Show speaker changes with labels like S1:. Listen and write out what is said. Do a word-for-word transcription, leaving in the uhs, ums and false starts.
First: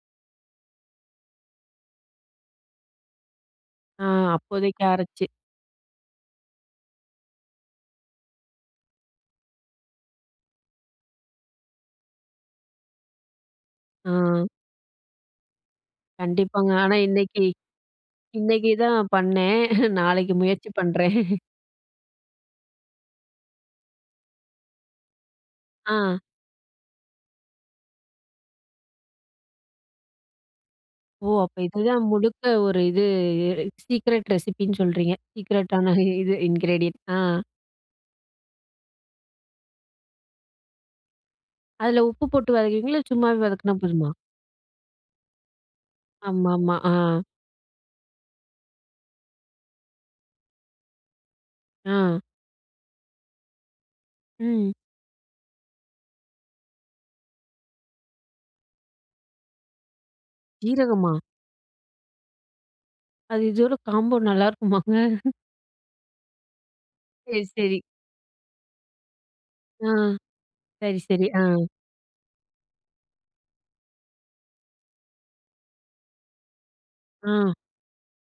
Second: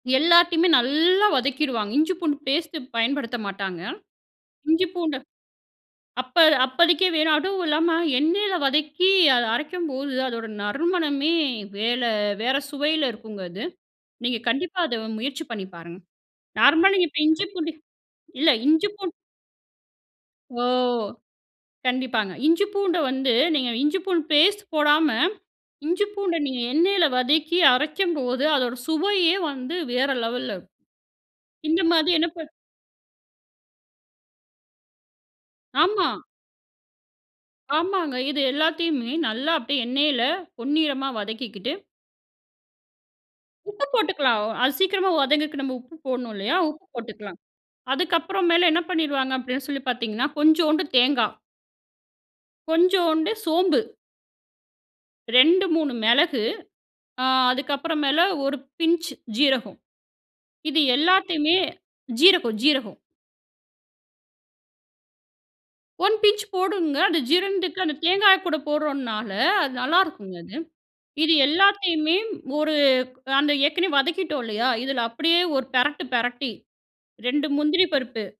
S1: எல்லாத்தையுமே நல்லா வதக்கிடுவாங்க. இஞ்சி, பூண்டு பேஸ்ட்டு பயன்படுத்த மாட்டாங்க.
S2: ஆ, அப்போதைக்கு
S1: இஞ்சி, பூண்ட
S2: அரச்சு,
S1: அப்ப அப்பதிக்கி வேணா, அதுவும் இல்லாம எண்ணெயில வதக்கி அதை அரைக்கும்போது, அதோட நறுமணமே வேல வேற சுவையில இருக்குங்க அது. நீங்க
S2: ஆ.
S1: கண்டிப்பா அத முயற்சி பண்ணி பாருங்க.
S2: கண்டிப்பாங்க.
S1: நார்மலா
S2: ஆனா,
S1: நீங்க இப்ப
S2: இன்னைக்கு
S1: இஞ்சி, பூண்டு இல்ல
S2: இன்னைக்கு
S1: இஞ்சி,
S2: தான்
S1: பூண்டு
S2: பண்ணேன். நாளைக்கு
S1: ஓ!
S2: முயற்சி பண்றேன்.
S1: கண்டிப்பாங்க. இஞ்சி, பூண்ட வந்து நீங்க இஞ்சி பூண்டு பேஸ்ட் போடாம, இஞ்சி
S2: ஆ.
S1: பூண்ட நீங்க எண்ணெயில வதக்கி அரைக்கும்போது அதோட சுவையே வந்து வேற லெவல்ல,
S2: ஓ! அப்ப
S1: இந்த
S2: இதுதான்
S1: மாரி என்ன
S2: முழுக்க
S1: பண்.
S2: ஒரு இது சீக்ரெட் ரெசிபின்னு சொல்றீங்க. சீக்ரெட்டான
S1: ஆமா.
S2: இது இன்கிரீடியன்ட். ஆ.
S1: ஆமாங்க. இது எல்லாத்தையுமே நல்லா அப்படியே எண்ணெயில பொன்னிறமா வதக்கிக்கிட்டு,
S2: அதில உப்பு போட்டு வதக்குவீங்களா? இல்ல, சும்மாவே வதக்கினா
S1: உப்பு
S2: போதுமா?
S1: போட்டுக்கலாம். அது சீக்கிரமா வதங்கக்கு நம்ம உப்பு போடணும் இல்லையா?
S2: ஆமாமா.
S1: உப்பு
S2: ஆ.
S1: போட்டுக்கலாம். அதுக்கப்புறம் மேல என்ன பண்ணிடுவாங்க, அப்படின்னு சொல்லி பார்த்தீங்கன்னா, கொஞ்சோண்டு தேங்காய்.
S2: ஆ.
S1: கொஞ்சோண்டு சோம்பு.
S2: ம்.
S1: ரெண்டு, மூணு மெளகு. ஆ அதுக்கப்புற மேல ஒரு பிஞ்ச் ஜீரகம். இது
S2: சீரகமா?
S1: எல்லாத்தையுமே ஜீரகம், ஜீரகம்.
S2: அது, இதோட காம்போ நல்லாயிருக்குமாங்க?
S1: ஒன் பிஞ்ச் போடணுங்க. அது
S2: சரி, சரி.
S1: ஜீரணத்துக்கு அந்த தேங்காய் கூட போட்றோனால அது
S2: ஆ.
S1: நல்லாயிருக்குங்க அது.
S2: சரி, சரி.
S1: இது
S2: ஆ.
S1: எல்லாத்தையுமே ஒரு அந்த ஏற்கனவே வதக்கிட்டோம் இல்லையா? இதில அப்படியே ஒரு பெரட்டு, பெரட்டி ரெண்டு
S2: ஆ.
S1: முந்திரி பருப்பு